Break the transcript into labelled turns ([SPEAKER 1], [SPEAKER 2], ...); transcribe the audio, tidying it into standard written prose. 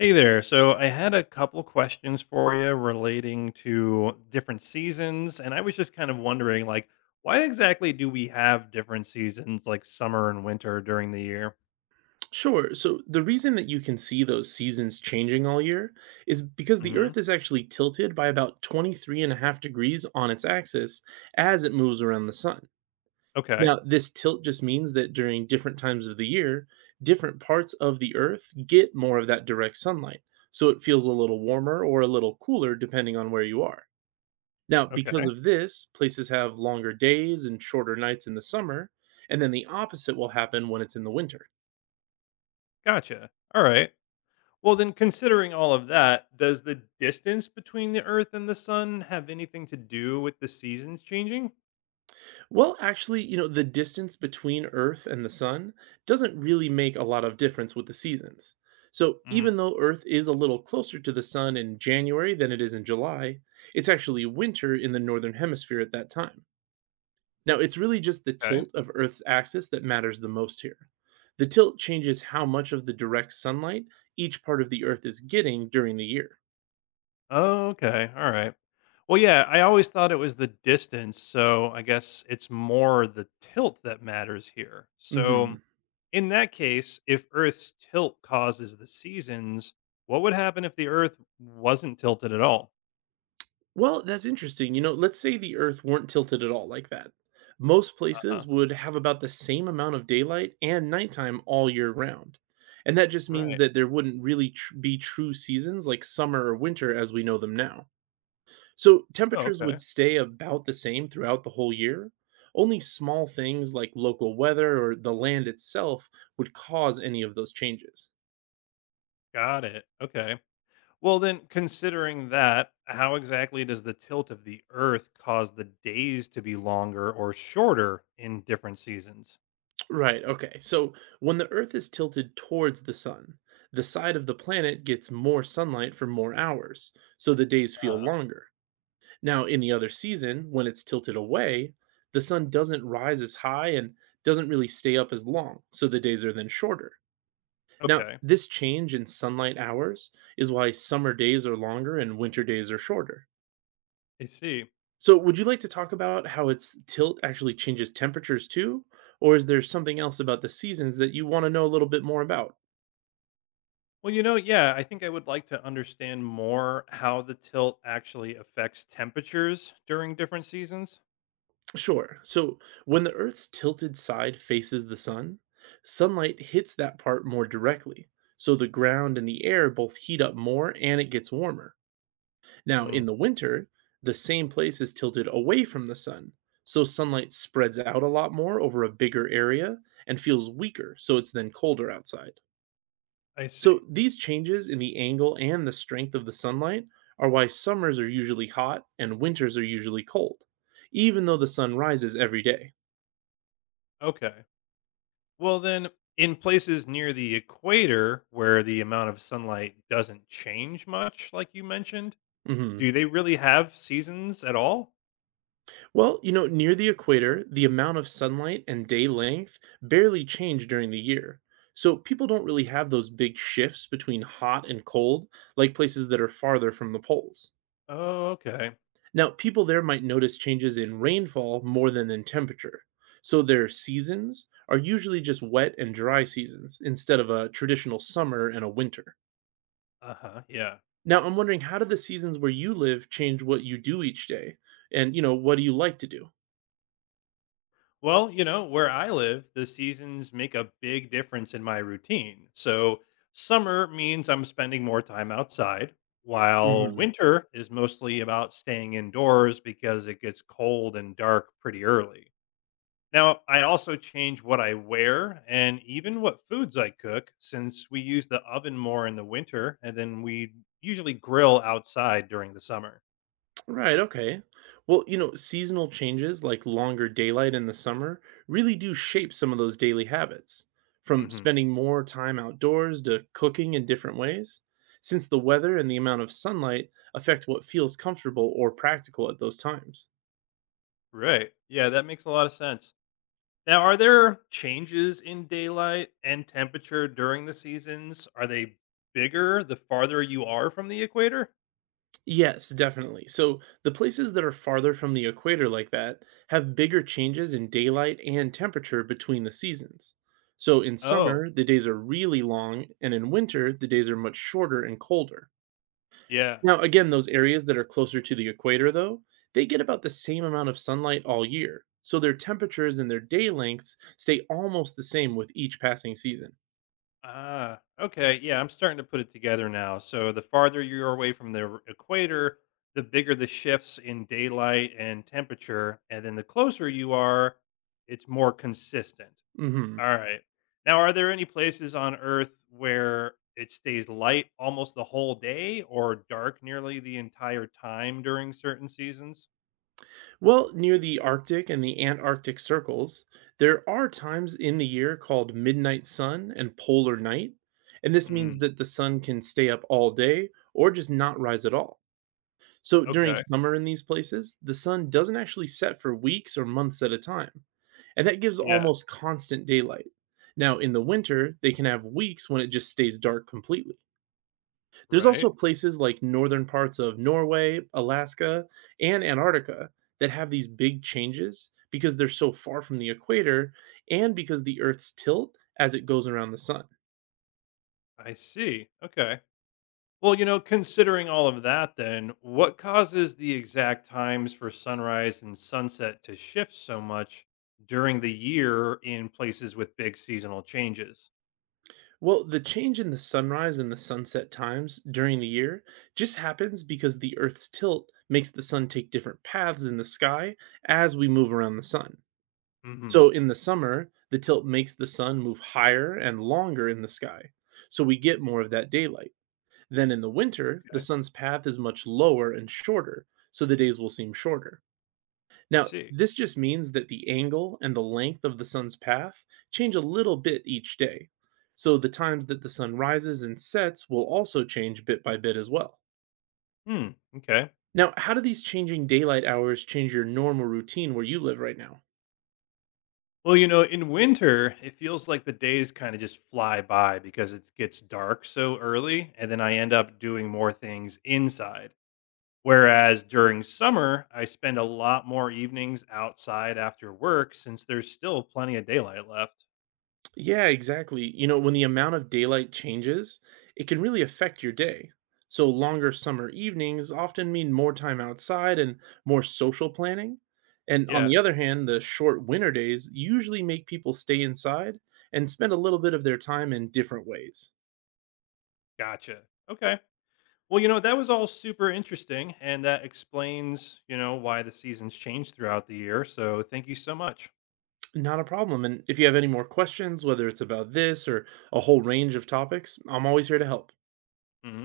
[SPEAKER 1] Hey there. So I had a couple questions for you relating to different seasons, and I was just kind of wondering, like, why exactly do we have different seasons, like summer and winter, during the year?
[SPEAKER 2] Sure. So the reason that you can see those seasons changing all year is because the
[SPEAKER 1] Hmm.
[SPEAKER 2] Earth is actually tilted by about 23.5 degrees on its axis as it moves around the sun.
[SPEAKER 1] Okay.
[SPEAKER 2] Now, this tilt just means that during different times of the year, different parts of the Earth get more of that direct sunlight. So it feels a little warmer or a little cooler depending on where you are. Now, because
[SPEAKER 1] Okay.
[SPEAKER 2] of this, places have longer days and shorter nights in the summer, and then the opposite will happen when it's in the winter.
[SPEAKER 1] Gotcha. All right. Well, then, considering all of that, does the distance between the Earth and the Sun have anything to do with the seasons changing?
[SPEAKER 2] Well, actually, you know, the distance between Earth and the sun doesn't really make a lot of difference with the seasons. So,
[SPEAKER 1] Mhm.
[SPEAKER 2] even though Earth is a little closer to the sun in January than it is in July, it's actually winter in the northern hemisphere at that time. Now, it's really just the
[SPEAKER 1] Okay.
[SPEAKER 2] tilt of Earth's axis that matters the most here. The tilt changes how much of the direct sunlight each part of the Earth is getting during the year.
[SPEAKER 1] Oh, okay. All right. Well, yeah, I always thought it was the distance. So I guess it's more the tilt that matters here. So,
[SPEAKER 2] Mhm.
[SPEAKER 1] in that case, if Earth's tilt causes the seasons, what would happen if the Earth wasn't tilted at all?
[SPEAKER 2] Well, that's interesting. You know, let's say the Earth weren't tilted at all like that. Most
[SPEAKER 1] Uh-huh.
[SPEAKER 2] places would have about the same amount of daylight and nighttime all year round. And that just means
[SPEAKER 1] Right.
[SPEAKER 2] that there wouldn't really be true seasons like summer or winter as we know them now. So
[SPEAKER 1] Oh,
[SPEAKER 2] temperatures would
[SPEAKER 1] okay.
[SPEAKER 2] stay about the same throughout the whole year. Only small things like local weather or the land itself would cause any of those changes.
[SPEAKER 1] Got it. Okay. Well, then, considering that, how exactly does the tilt of the Earth cause the days to be longer or shorter in different seasons?
[SPEAKER 2] Right. Okay. So when the Earth is tilted towards the sun, the side of the planet gets more sunlight for more hours, so the days
[SPEAKER 1] Uh,
[SPEAKER 2] feel longer. Now, in the other season, when it's tilted away, the sun doesn't rise as high and doesn't really stay up as long, so the days are then shorter. Now,
[SPEAKER 1] okay.
[SPEAKER 2] this change in sunlight hours is why summer days are longer and winter days are shorter.
[SPEAKER 1] I see.
[SPEAKER 2] So, would you like to talk about how its tilt actually changes temperatures too? Or is there something else about the seasons that you want to know a little bit more about?
[SPEAKER 1] Well, yeah, I think I would like to understand more how the tilt actually affects temperatures during different seasons.
[SPEAKER 2] Sure. So, when the Earth's tilted side faces the sun, sunlight hits that part more directly. So, the ground and the air both heat up more and it gets warmer. Now,
[SPEAKER 1] Hmm,
[SPEAKER 2] in the winter, the same place is tilted away from the sun. So, sunlight spreads out a lot more over a bigger area and feels weaker. So, it's then colder outside.
[SPEAKER 1] I see.
[SPEAKER 2] So, these changes in the angle and the strength of the sunlight are why summers are usually hot and winters are usually cold, even though the sun rises every day.
[SPEAKER 1] Okay. Well, then, in places near the equator where the amount of sunlight doesn't change much, like you mentioned,
[SPEAKER 2] Mhm.
[SPEAKER 1] do they really have seasons at all?
[SPEAKER 2] Well, you know, near the equator, the amount of sunlight and day length barely change during the year. So, people don't really have those big shifts between hot and cold like places that are farther from the poles.
[SPEAKER 1] Oh, okay.
[SPEAKER 2] Now, people there might notice changes in rainfall more than in temperature. So their seasons are usually just wet and dry seasons instead of a traditional summer and a winter.
[SPEAKER 1] Uh huh. Yeah.
[SPEAKER 2] Now, I'm wondering, how do the seasons where you live change what you do each day? And, you know, what do you like to do?
[SPEAKER 1] Well, where I live, the seasons make a big difference in my routine. So, summer means I'm spending more time outside, while
[SPEAKER 2] Mhm.
[SPEAKER 1] winter is mostly about staying indoors because it gets cold and dark pretty early. Now, I also change what I wear and even what foods I cook since we use the oven more in the winter and then we usually grill outside during the summer.
[SPEAKER 2] Right, okay. Well, you know, seasonal changes like longer daylight in the summer really do shape some of those daily habits, from
[SPEAKER 1] Hmm.
[SPEAKER 2] spending more time outdoors to cooking in different ways, since the weather and the amount of sunlight affect what feels comfortable or practical at those times.
[SPEAKER 1] Right. Yeah, that makes a lot of sense. Now, are there changes in daylight and temperature during the seasons? Are they bigger the farther you are from the equator?
[SPEAKER 2] Yes, definitely. So, the places that are farther from the equator like that have bigger changes in daylight and temperature between the seasons. So, in
[SPEAKER 1] Oh,
[SPEAKER 2] summer, the days are really long, and in winter, the days are much shorter and colder.
[SPEAKER 1] yeah.
[SPEAKER 2] Now, again, those areas that are closer to the equator, though, they get about the same amount of sunlight all year, so their temperatures and their day lengths stay almost the same with each passing season.
[SPEAKER 1] Ah, okay. Yeah, I'm starting to put it together now. So, the farther you're away from the equator, the bigger the shifts in daylight and temperature. And then the closer you are, it's more consistent.
[SPEAKER 2] Hmm.
[SPEAKER 1] Alright. Now, are there any places on Earth where it stays light almost the whole day or dark nearly the entire time during certain seasons?
[SPEAKER 2] Well, near the Arctic and the Antarctic circles, there are times in the year called midnight sun and polar night, and this means
[SPEAKER 1] Mm,
[SPEAKER 2] that the sun can stay up all day or just not rise at all. So during
[SPEAKER 1] okay.
[SPEAKER 2] summer in these places, the sun doesn't actually set for weeks or months at a time, and that gives
[SPEAKER 1] Yeah.
[SPEAKER 2] almost constant daylight. Now, in the winter, they can have weeks when it just stays dark completely. There's also
[SPEAKER 1] Right.
[SPEAKER 2] places like northern parts of Norway, Alaska, and Antarctica that have these big changes because they're so far from the equator and because the Earth's tilt as it goes around the sun.
[SPEAKER 1] I see. Okay. Well, considering all of that, then, what causes the exact times for sunrise and sunset to shift so much during the year in places with big seasonal changes?
[SPEAKER 2] Well, the change in the sunrise and the sunset times during the year just happens because the Earth's tilt makes the sun take different paths in the sky as we move around the sun.
[SPEAKER 1] Hmm.
[SPEAKER 2] So in the summer, the tilt makes the sun move higher and longer in the sky, so we get more of that daylight. Then in the winter, the
[SPEAKER 1] Okay.
[SPEAKER 2] sun's path is much lower and shorter, so the days will seem shorter.
[SPEAKER 1] I
[SPEAKER 2] Now,
[SPEAKER 1] see.
[SPEAKER 2] this just means that the angle and the length of the sun's path change a little bit each day. So the times that the sun rises and sets will also change bit by bit as well.
[SPEAKER 1] Hmm. Okay.
[SPEAKER 2] Now, how do these changing daylight hours change your normal routine where you live right now?
[SPEAKER 1] Well, in winter, it feels like the days kind of just fly by because it gets dark so early, and then I end up doing more things inside. Whereas during summer, I spend a lot more evenings outside after work since there's still plenty of daylight left.
[SPEAKER 2] Yeah, exactly. You know, when the amount of daylight changes, it can really affect your day. So, longer summer evenings often mean more time outside and more social planning. And on
[SPEAKER 1] Yeah,
[SPEAKER 2] the other hand, the short winter days usually make people stay inside and spend a little bit of their time in different ways.
[SPEAKER 1] gotcha. Okay. Well, that was all super interesting, and that explains, why the seasons change throughout the year. So thank you so much.
[SPEAKER 2] Not a problem. And if you have any more questions, whether it's about this or a whole range of topics, I'm always here to help.
[SPEAKER 1] Mhm.